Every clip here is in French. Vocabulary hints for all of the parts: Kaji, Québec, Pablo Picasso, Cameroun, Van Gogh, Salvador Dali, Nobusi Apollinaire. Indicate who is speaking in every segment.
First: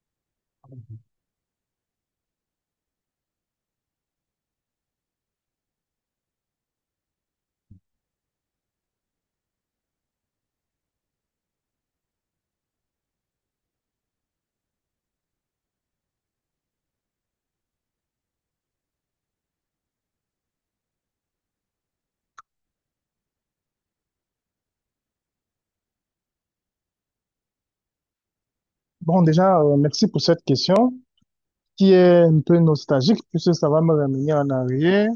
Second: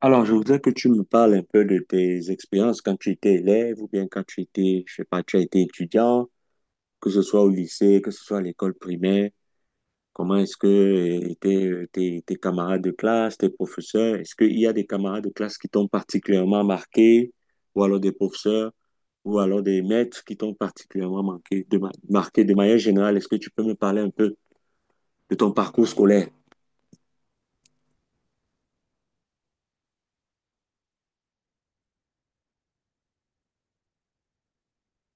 Speaker 1: Alors, je voudrais que tu me parles un peu de tes expériences quand tu étais élève ou bien quand tu étais, je sais pas, tu as été étudiant, que ce soit au lycée, que ce soit à l'école primaire. Comment est-ce que tes camarades de classe, tes professeurs, est-ce qu'il y a des camarades de classe qui t'ont particulièrement marqué, ou alors des professeurs, ou alors des maîtres qui t'ont particulièrement marqué de manière générale? Est-ce que tu peux me parler un peu de ton parcours scolaire?
Speaker 2: Bon, déjà, merci pour cette question qui est un peu nostalgique puisque ça va me ramener en arrière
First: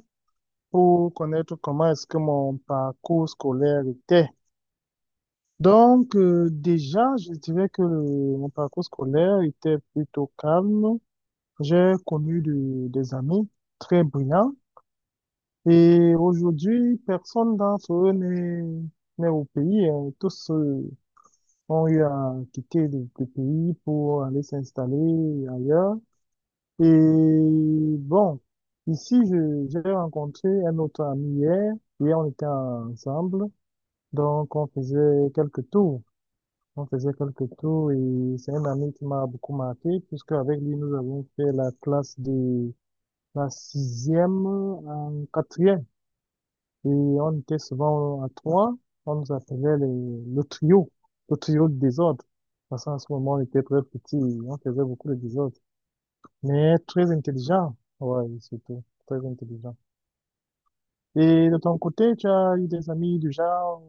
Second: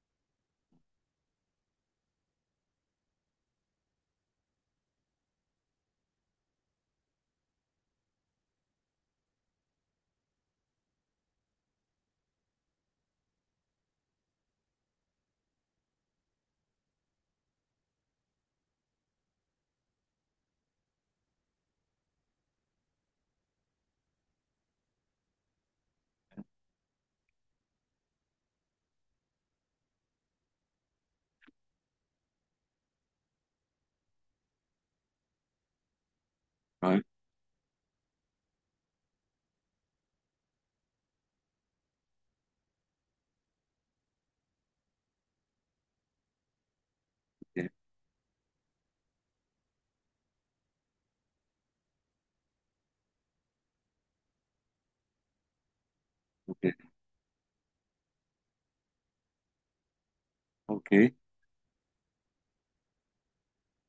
Speaker 2: pour connaître comment est-ce que mon parcours scolaire était. Donc, déjà, je dirais que mon parcours scolaire était plutôt calme. J'ai connu des amis très brillants et aujourd'hui, personne d'entre eux n'est au pays, hein. Tous, ont eu à quitter le pays pour aller s'installer ailleurs. Et bon, ici, j'ai rencontré un autre ami hier. Hier, on était ensemble. Donc, on faisait quelques tours. On
Speaker 1: Ouais,
Speaker 2: faisait quelques tours et c'est un ami qui m'a beaucoup marqué puisque avec lui, nous avons fait la classe de la sixième en quatrième. Et on était
Speaker 1: ok,
Speaker 2: souvent à trois. On nous appelait le trio de désordre. Parce qu'en ce moment, on était très petits, et on faisait beaucoup de désordre. Mais
Speaker 1: ok.
Speaker 2: très intelligent. Ouais, surtout. Très intelligent.
Speaker 1: Ok.
Speaker 2: Et de ton côté, tu as eu des amis du genre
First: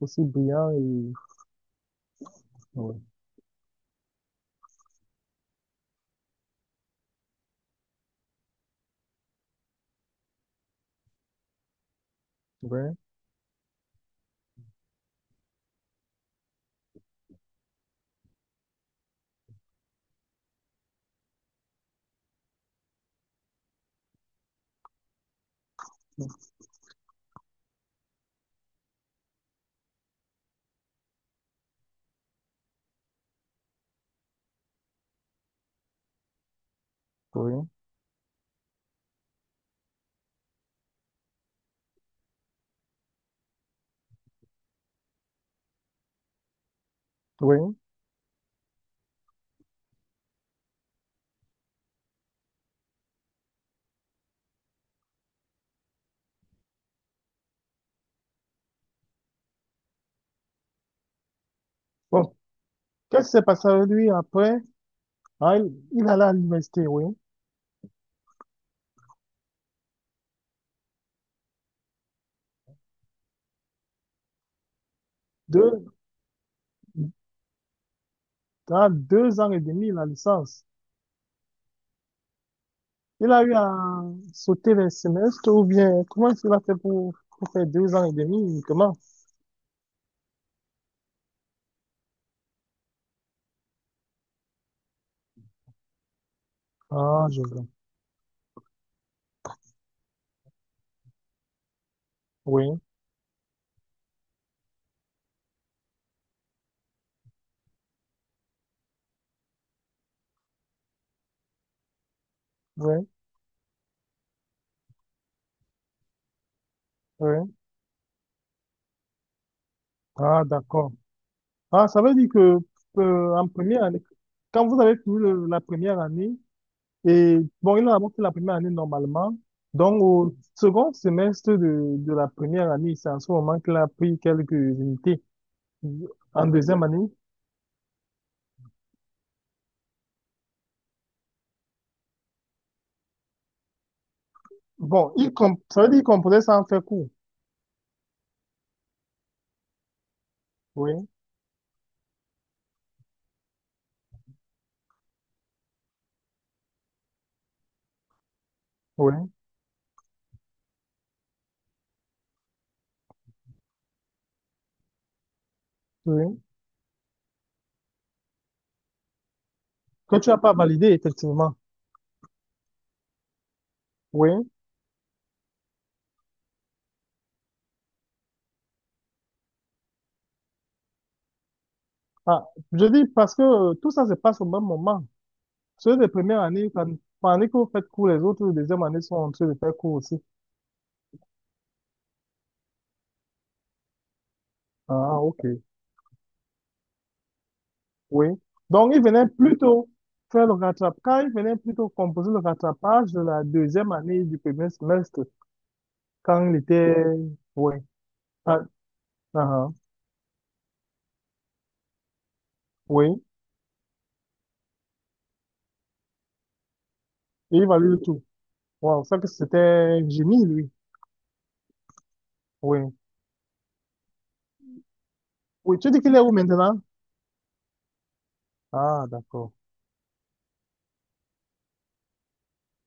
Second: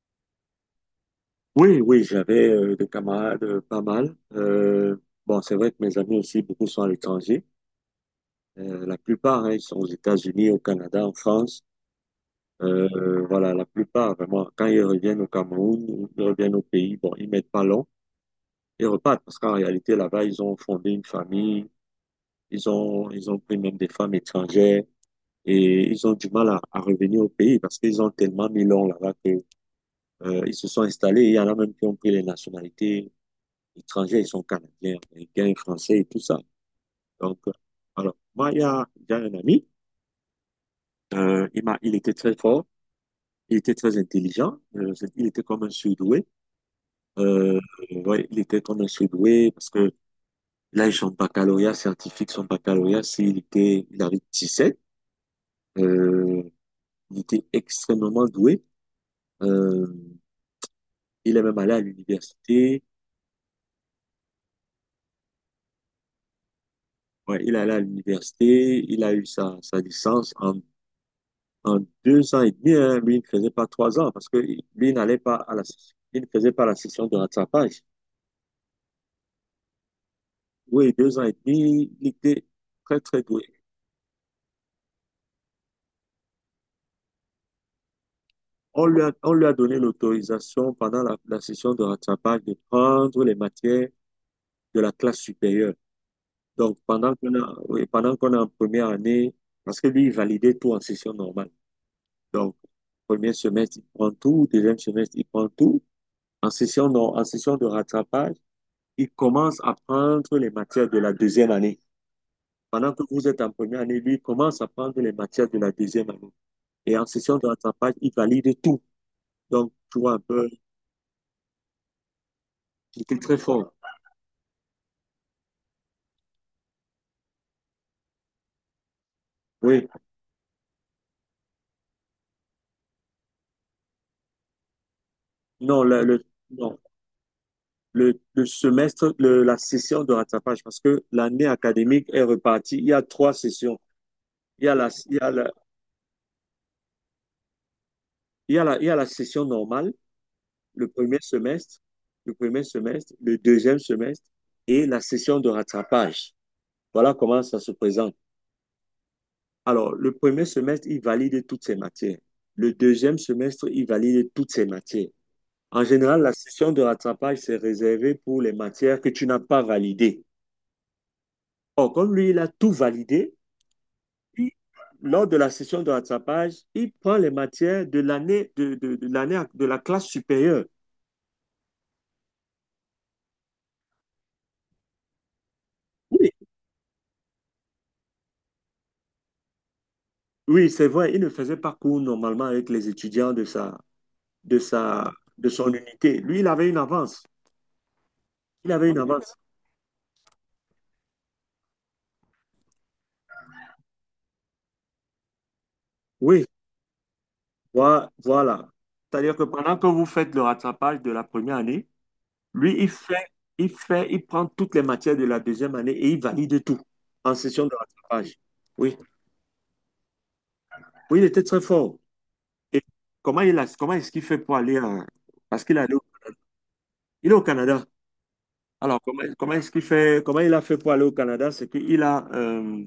Speaker 2: aussi brillants et...
Speaker 1: Oui, oui, j'avais des
Speaker 2: Ouais,
Speaker 1: camarades pas mal. Bon, c'est vrai que mes amis aussi, beaucoup sont à l'étranger. La plupart, hein, ils sont aux États-Unis, au Canada, en France.
Speaker 2: ouais,
Speaker 1: Voilà, la plupart, vraiment, quand ils reviennent au Cameroun, ou ils reviennent au pays, bon, ils mettent pas long, ils repartent parce qu'en réalité, là-bas, ils ont fondé une famille, ils ont pris même des femmes étrangères et ils ont du mal à revenir au pays parce qu'ils ont tellement mis long là-bas que, ils se sont installés. Il y en a même qui ont pris les nationalités étrangers, ils sont canadiens, américains, français et tout ça. Donc,
Speaker 2: oui,
Speaker 1: alors, moi, il y a un ami, il était très fort, il était très intelligent, il était comme un surdoué. Euh,
Speaker 2: oui.
Speaker 1: ouais, il était comme un surdoué parce que là, son baccalauréat scientifique, il avait 17, euh, il était extrêmement doué. Euh, il est même allé à
Speaker 2: Bon,
Speaker 1: l'université,
Speaker 2: qu'est-ce qui s'est passé avec lui après? Ah, il allait à l'université, oui.
Speaker 1: ouais, il est allé à l'université, il a eu sa licence en 2 ans et demi, hein, lui, il ne faisait pas 3 ans parce que lui il n'allait pas
Speaker 2: Deux,
Speaker 1: session. Il ne faisait pas la session de rattrapage.
Speaker 2: dans deux ans et demi, la licence.
Speaker 1: Oui, 2 ans et demi, il était très, très
Speaker 2: Il
Speaker 1: doué.
Speaker 2: a eu à sauter les semestres ou bien comment est-ce qu'il a fait pour faire deux ans et demi
Speaker 1: On
Speaker 2: uniquement?
Speaker 1: lui a, on lui a donné l'autorisation pendant la session de rattrapage de prendre les matières de la classe supérieure. Donc,
Speaker 2: Ah, je vois.
Speaker 1: oui, pendant qu'on est en première année, parce que lui, il validait tout en session normale. Donc,
Speaker 2: Oui,
Speaker 1: premier semestre, il prend tout, deuxième semestre, il prend tout. En session, non, en session de rattrapage, il commence à prendre les matières de la deuxième année. Pendant que
Speaker 2: oui,
Speaker 1: vous êtes en première année, lui il commence à prendre les matières de la deuxième année. Et en session de
Speaker 2: oui.
Speaker 1: rattrapage, il valide tout. Donc, tu vois un
Speaker 2: Ah,
Speaker 1: peu,
Speaker 2: d'accord. Ah, ça veut dire que
Speaker 1: c'était très
Speaker 2: en
Speaker 1: fort.
Speaker 2: première année, quand vous avez fini la première année, et bon, il a d'abord fait la première année normalement,
Speaker 1: Oui,
Speaker 2: donc au second semestre de la première année, c'est en ce moment qu'il a pris quelques unités
Speaker 1: non,
Speaker 2: en
Speaker 1: non.
Speaker 2: deuxième année.
Speaker 1: La session de rattrapage, parce que l'année académique est repartie. Il y a trois sessions. Il y a la,
Speaker 2: Bon,
Speaker 1: il y a la,
Speaker 2: ça veut dire qu'il composait sans faire cours.
Speaker 1: il y a la, il y a la session normale, le
Speaker 2: Oui,
Speaker 1: premier semestre, le premier semestre, le deuxième semestre et la session de rattrapage. Voilà comment ça se présente.
Speaker 2: oui,
Speaker 1: Alors, le premier semestre, il valide toutes ses matières. Le deuxième semestre, il valide toutes ses matières. En général, la
Speaker 2: oui.
Speaker 1: session de rattrapage, c'est réservé pour les matières que tu n'as pas
Speaker 2: Que
Speaker 1: validées.
Speaker 2: tu n'as pas validé, effectivement.
Speaker 1: Or, comme lui, il a tout validé,
Speaker 2: Oui.
Speaker 1: il- lors de la session de rattrapage, il prend les matières de l'année de l'année de la classe supérieure.
Speaker 2: Ah, je dis parce que tout ça se passe au même moment. Ceux des
Speaker 1: Oui,
Speaker 2: premières années, pendant que vous faites cours, les autres les deuxième année sont en train de faire cours aussi.
Speaker 1: oui, c'est vrai, il ne faisait pas cours normalement avec les étudiants de sa,
Speaker 2: Ah, ok.
Speaker 1: de son unité. Lui, il avait une avance.
Speaker 2: Oui.
Speaker 1: Il avait
Speaker 2: Donc,
Speaker 1: une
Speaker 2: il venait
Speaker 1: avance.
Speaker 2: plutôt faire le rattrapage. Quand il venait plutôt composer le rattrapage de la deuxième année du premier semestre,
Speaker 1: Oui.
Speaker 2: quand il était. Oui. Ah,
Speaker 1: Voilà. C'est-à-dire
Speaker 2: ah,
Speaker 1: que
Speaker 2: ah,
Speaker 1: pendant que vous faites le rattrapage de la première année, lui,
Speaker 2: oui.
Speaker 1: il prend toutes les matières de la deuxième année et il valide tout en
Speaker 2: Et il
Speaker 1: session de
Speaker 2: valait le tout.
Speaker 1: rattrapage. Oui,
Speaker 2: Wow, ça que c'était un génie, lui.
Speaker 1: oui, il était très fort. Et
Speaker 2: Oui.
Speaker 1: comment est-ce qu'il fait pour aller en-. Parce qu'il
Speaker 2: Oui, tu
Speaker 1: allait
Speaker 2: dis
Speaker 1: au-.
Speaker 2: qu'il est où maintenant?
Speaker 1: Il est au Canada. Alors,
Speaker 2: Ah,
Speaker 1: comment, comment
Speaker 2: d'accord.
Speaker 1: est-ce qu'il fait, comment il a fait pour aller au Canada? C'est qu'il a,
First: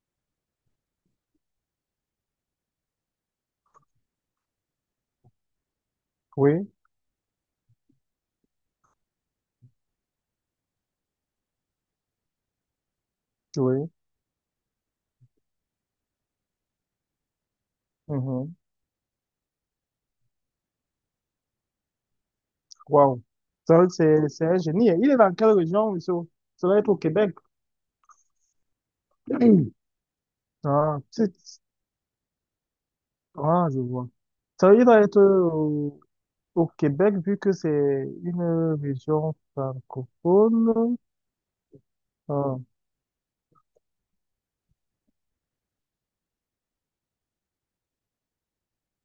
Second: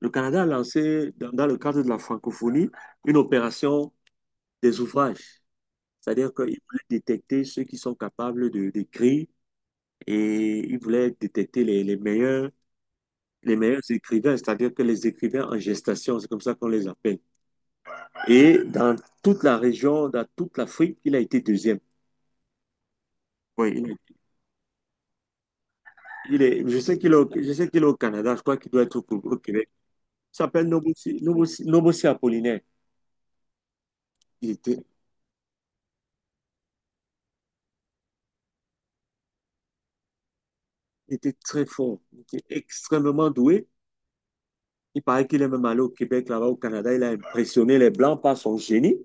Speaker 1: le Canada a lancé, dans le cadre de la francophonie, une opération des ouvrages. C'est-à-dire qu'il
Speaker 2: Oui,
Speaker 1: voulait détecter ceux qui sont capables de, d'écrire et il voulait détecter les meilleurs
Speaker 2: oui.
Speaker 1: écrivains, c'est-à-dire que les écrivains en gestation, c'est comme ça qu'on les appelle.
Speaker 2: Mhm.
Speaker 1: Et dans toute la région, dans toute l'Afrique, il a été deuxième.
Speaker 2: Wow.
Speaker 1: Oui,
Speaker 2: Ça,
Speaker 1: il est,
Speaker 2: c'est un génie. Il est dans quelle région, monsieur? Ça
Speaker 1: je
Speaker 2: doit être au
Speaker 1: sais qu'il est,
Speaker 2: Québec.
Speaker 1: je sais qu'il est au Canada, je crois qu'il doit être au, au Québec. Il s'appelle
Speaker 2: Ah,
Speaker 1: Nobusi Apollinaire.
Speaker 2: ah, je vois.
Speaker 1: Il
Speaker 2: Ça,
Speaker 1: était,
Speaker 2: il doit être au Québec, vu que c'est une région francophone,
Speaker 1: il était très fort, il était
Speaker 2: ah,
Speaker 1: extrêmement doué. Il paraît qu'il est même allé au Québec, là-bas au Canada. Il a impressionné les Blancs par son génie.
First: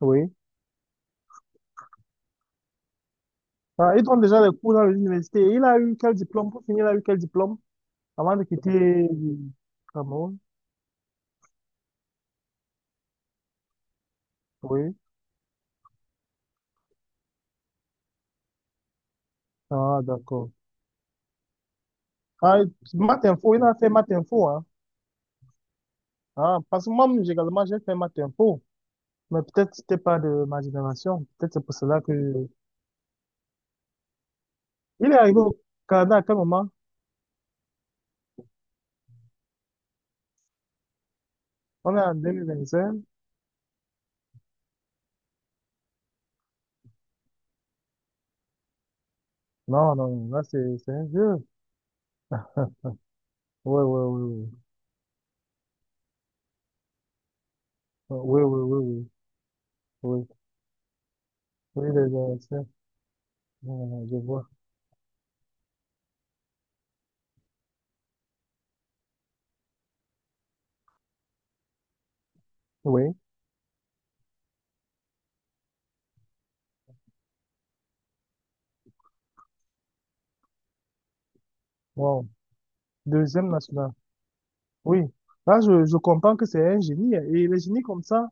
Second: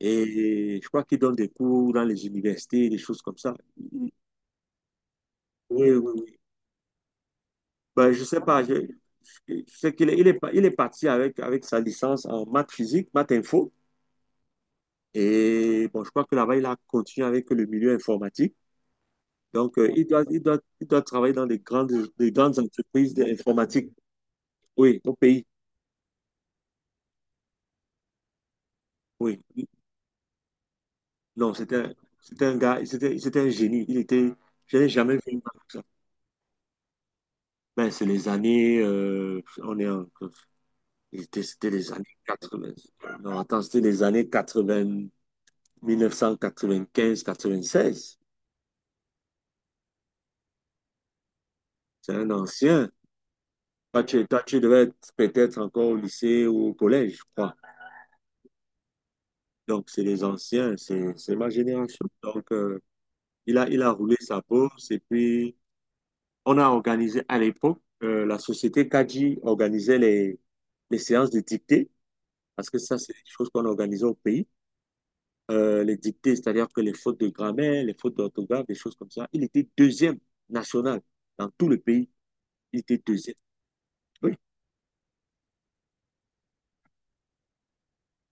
Speaker 2: oui.
Speaker 1: je crois qu'il donne des cours dans les universités, des choses comme ça.
Speaker 2: Ah, il donne déjà les cours dans l'université. Il a
Speaker 1: Oui,
Speaker 2: eu
Speaker 1: oui,
Speaker 2: quel
Speaker 1: oui.
Speaker 2: diplôme? Pour finir, il a eu quel diplôme
Speaker 1: Ben, je
Speaker 2: avant
Speaker 1: sais
Speaker 2: de
Speaker 1: pas.
Speaker 2: quitter
Speaker 1: Je,
Speaker 2: le
Speaker 1: je sais qu'il est,
Speaker 2: Cameroun?
Speaker 1: il est parti avec sa licence en maths physique, maths info.
Speaker 2: Oui.
Speaker 1: Et bon, je crois que là-bas, il a continué avec le milieu informatique. Donc,
Speaker 2: Ah,
Speaker 1: il doit, il
Speaker 2: d'accord.
Speaker 1: doit, il doit travailler dans des grandes
Speaker 2: Ah,
Speaker 1: entreprises
Speaker 2: maths info, il a fait
Speaker 1: d'informatique.
Speaker 2: maths info, hein.
Speaker 1: Oui, au pays.
Speaker 2: Ah, parce que moi, également, j'ai fait maths info. Mais
Speaker 1: Oui.
Speaker 2: peut-être c'était pas de ma génération. Peut-être
Speaker 1: Non,
Speaker 2: c'est pour cela
Speaker 1: c'était
Speaker 2: que...
Speaker 1: un gars, c'était un génie. Il était, je n'ai
Speaker 2: Il
Speaker 1: jamais
Speaker 2: est
Speaker 1: vu
Speaker 2: arrivé
Speaker 1: une
Speaker 2: au
Speaker 1: comme ça.
Speaker 2: Canada à quel moment?
Speaker 1: Ben, c'est les années, on est en, c'était les
Speaker 2: On est en
Speaker 1: années 80.
Speaker 2: 2025?
Speaker 1: Non, attends, c'était les années 80. 1995-96.
Speaker 2: Non, non, là, c'est un vieux.
Speaker 1: C'est un ancien.
Speaker 2: Oui, oui,
Speaker 1: Toi,
Speaker 2: oui,
Speaker 1: tu, toi,
Speaker 2: oui.
Speaker 1: tu devais être peut-être encore au lycée ou au collège, je crois.
Speaker 2: Oui, oui, oui, oui.
Speaker 1: Donc, c'est les
Speaker 2: Oui,
Speaker 1: anciens, c'est ma
Speaker 2: oui,
Speaker 1: génération.
Speaker 2: les
Speaker 1: Donc,
Speaker 2: ASF,
Speaker 1: il a roulé
Speaker 2: je
Speaker 1: sa
Speaker 2: vois.
Speaker 1: bourse et puis on a organisé à l'époque, la société Kaji organisait les séances de dictée, parce que ça, c'est
Speaker 2: Oui,
Speaker 1: des choses qu'on organisait au pays. Les dictées, c'est-à-dire que les fautes de grammaire, les fautes d'orthographe, des choses comme ça. Il était deuxième national dans tout le pays.
Speaker 2: wow.
Speaker 1: Il était deuxième.
Speaker 2: Deuxième national.
Speaker 1: Oui.
Speaker 2: Oui, là, je comprends que c'est un génie, hein. Et les génies comme ça,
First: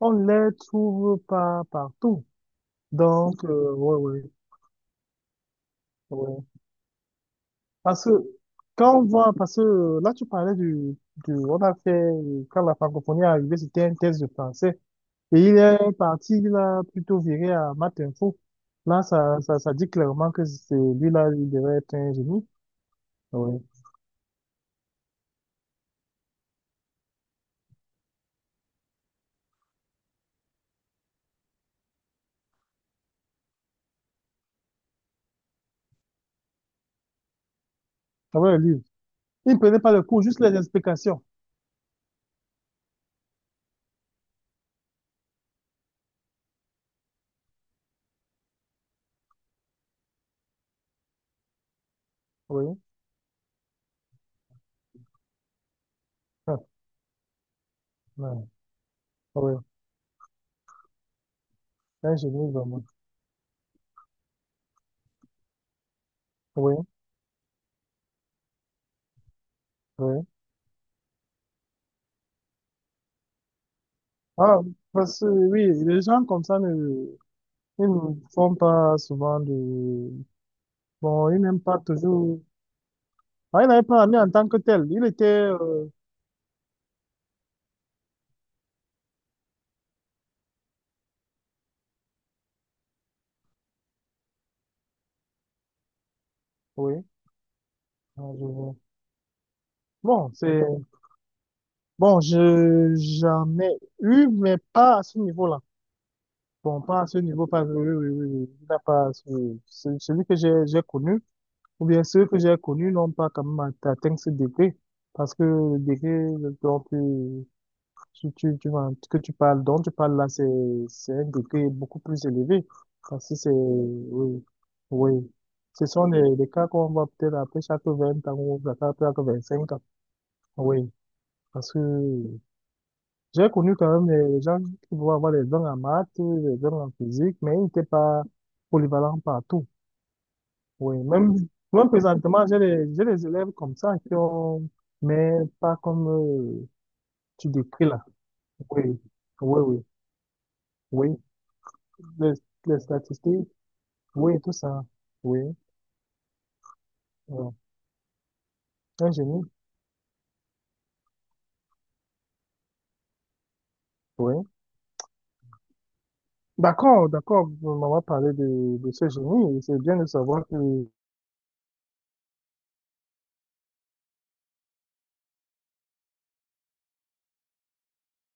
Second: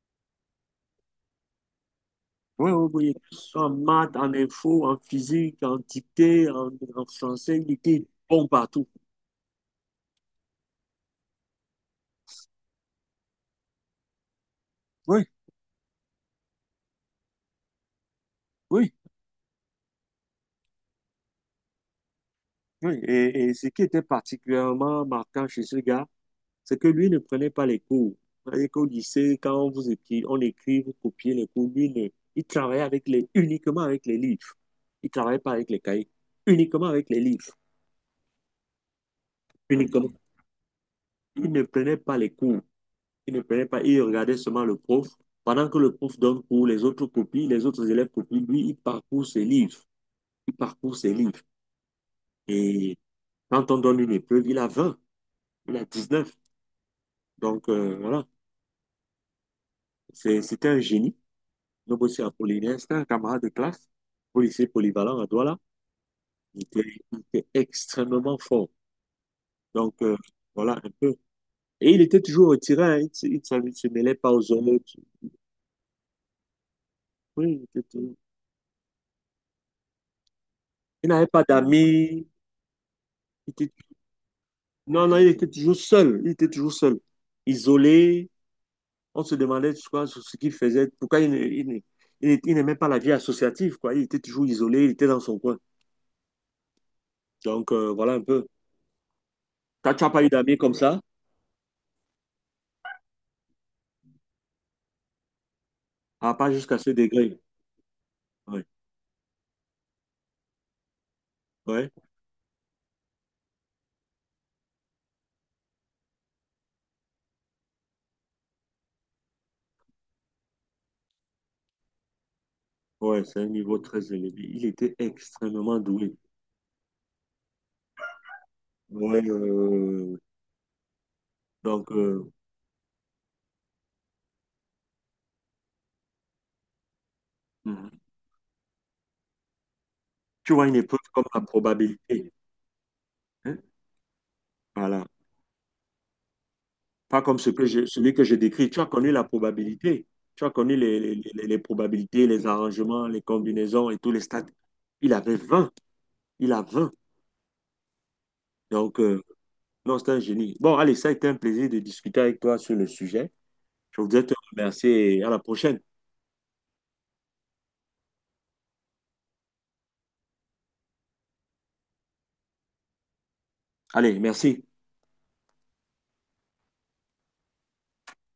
Speaker 2: on ne les trouve pas partout.
Speaker 1: Oui, oui, oui.
Speaker 2: Donc,
Speaker 1: En maths,
Speaker 2: oui, oui,
Speaker 1: en info, en physique, en
Speaker 2: oui.
Speaker 1: dictée, en français, il était
Speaker 2: Parce que
Speaker 1: bon partout.
Speaker 2: quand on voit, parce que là, tu parlais du, on a fait, quand la francophonie est arrivée, c'était un test de français.
Speaker 1: Oui,
Speaker 2: Et il est parti, il a plutôt viré à maths info.
Speaker 1: oui,
Speaker 2: Là, ça dit clairement que c'est lui-là, il devrait être un génie.
Speaker 1: oui. Et
Speaker 2: Oui.
Speaker 1: ce qui était particulièrement marquant chez ce gars, c'est que lui ne prenait pas les cours. C'est-à-dire qu'au lycée, quand on vous écrit, on écrit, vous copiez les cours, lui, il travaillait uniquement avec les livres. Il ne travaillait pas avec les cahiers, uniquement avec les livres,
Speaker 2: Ah ouais, lui. Il ne prenait pas le
Speaker 1: uniquement.
Speaker 2: cours, juste les explications.
Speaker 1: Il ne prenait pas les cours. Il ne payait pas, il regardait seulement le prof. Pendant que le prof donne cours, les autres copient, les autres élèves copient, lui, il parcourt ses livres. Il parcourt ses livres.
Speaker 2: Oui.
Speaker 1: Et quand on donne une épreuve, il a 20. Il a 19.
Speaker 2: Ah,
Speaker 1: Donc, voilà,
Speaker 2: non. Oui.
Speaker 1: c'était un génie.
Speaker 2: C'est un
Speaker 1: Nobossy
Speaker 2: génie,
Speaker 1: Apollinaire,
Speaker 2: vraiment.
Speaker 1: c'était un camarade de classe, policier polyvalent à Douala. Il
Speaker 2: Oui.
Speaker 1: était, il était extrêmement fort. Donc,
Speaker 2: Oui.
Speaker 1: voilà, un peu. Et il était toujours retiré, hein. Il ne se mêlait pas aux
Speaker 2: Ah,
Speaker 1: autres.
Speaker 2: parce que oui, les gens comme ça ne,
Speaker 1: Oui,
Speaker 2: ils ne font pas souvent de.
Speaker 1: il n'avait
Speaker 2: Bon, ils
Speaker 1: pas
Speaker 2: n'aiment pas
Speaker 1: d'amis.
Speaker 2: toujours.
Speaker 1: Il
Speaker 2: Ah, il
Speaker 1: était.
Speaker 2: n'avait pas ami en tant que tel. Il
Speaker 1: Non, non,
Speaker 2: était,
Speaker 1: il était toujours seul. Il était toujours seul. Isolé. On se demandait, tu vois, ce qu'il faisait, pourquoi il n'aimait pas la vie associative, quoi. Il était toujours isolé, il était dans son coin.
Speaker 2: oui.
Speaker 1: Donc, voilà un
Speaker 2: Ah, je
Speaker 1: peu.
Speaker 2: vois.
Speaker 1: T'as- Tu n'as pas eu
Speaker 2: Bon,
Speaker 1: d'amis
Speaker 2: c'est.
Speaker 1: comme ça?
Speaker 2: Bon, je j'en ai eu, mais pas à ce niveau-là.
Speaker 1: Ah, pas jusqu'à
Speaker 2: Bon,
Speaker 1: ce
Speaker 2: pas à ce
Speaker 1: degré.
Speaker 2: niveau, pas. Oui, oui, oui, oui.
Speaker 1: Ouais,
Speaker 2: Il n'a pas. Celui que j'ai connu. Ou
Speaker 1: ouais,
Speaker 2: bien ceux que j'ai connus n'ont pas quand même atteint ce degré, parce que le degré dont tu, tu, tu, que tu parles, dont tu parles là, c'est un degré beaucoup plus élevé.
Speaker 1: ouais,
Speaker 2: Parce que
Speaker 1: c'est un
Speaker 2: c'est,
Speaker 1: niveau très élevé.
Speaker 2: oui,
Speaker 1: Il était
Speaker 2: oui.
Speaker 1: extrêmement
Speaker 2: Ce sont
Speaker 1: doué.
Speaker 2: des cas qu'on voit peut-être après chaque 20 ans ou après chaque
Speaker 1: Ouais,
Speaker 2: 25 ans. Oui, parce que
Speaker 1: donc,
Speaker 2: j'ai connu quand même des gens qui vont avoir des dons en maths, des dons en physique, mais ils n'étaient
Speaker 1: mhm.
Speaker 2: pas polyvalents partout.
Speaker 1: Tu vois une
Speaker 2: Oui,
Speaker 1: épreuve comme
Speaker 2: même,
Speaker 1: la
Speaker 2: même
Speaker 1: probabilité.
Speaker 2: présentement, j'ai des élèves
Speaker 1: Hein.
Speaker 2: comme ça qui ont,
Speaker 1: Voilà.
Speaker 2: mais pas comme
Speaker 1: Pas comme
Speaker 2: tu
Speaker 1: ce que
Speaker 2: décris
Speaker 1: je,
Speaker 2: là.
Speaker 1: celui que je décris. Tu
Speaker 2: Oui,
Speaker 1: as connu la
Speaker 2: oui, oui,
Speaker 1: probabilité. Tu as connu les,
Speaker 2: oui.
Speaker 1: les probabilités,
Speaker 2: Les,
Speaker 1: les
Speaker 2: les
Speaker 1: arrangements, les
Speaker 2: statistiques,
Speaker 1: combinaisons et tous les
Speaker 2: oui,
Speaker 1: stats.
Speaker 2: tout ça.
Speaker 1: Il avait
Speaker 2: Oui,
Speaker 1: 20. Il a 20.
Speaker 2: euh,
Speaker 1: Donc,
Speaker 2: un génie,
Speaker 1: non, c'est un génie. Bon, allez, ça a été un plaisir de discuter avec toi sur le sujet. Je voudrais te
Speaker 2: oui.
Speaker 1: remercier et à la prochaine.
Speaker 2: D'accord, d'accord, on va parler de ce génie. C'est bien de savoir que
Speaker 1: Allez, merci.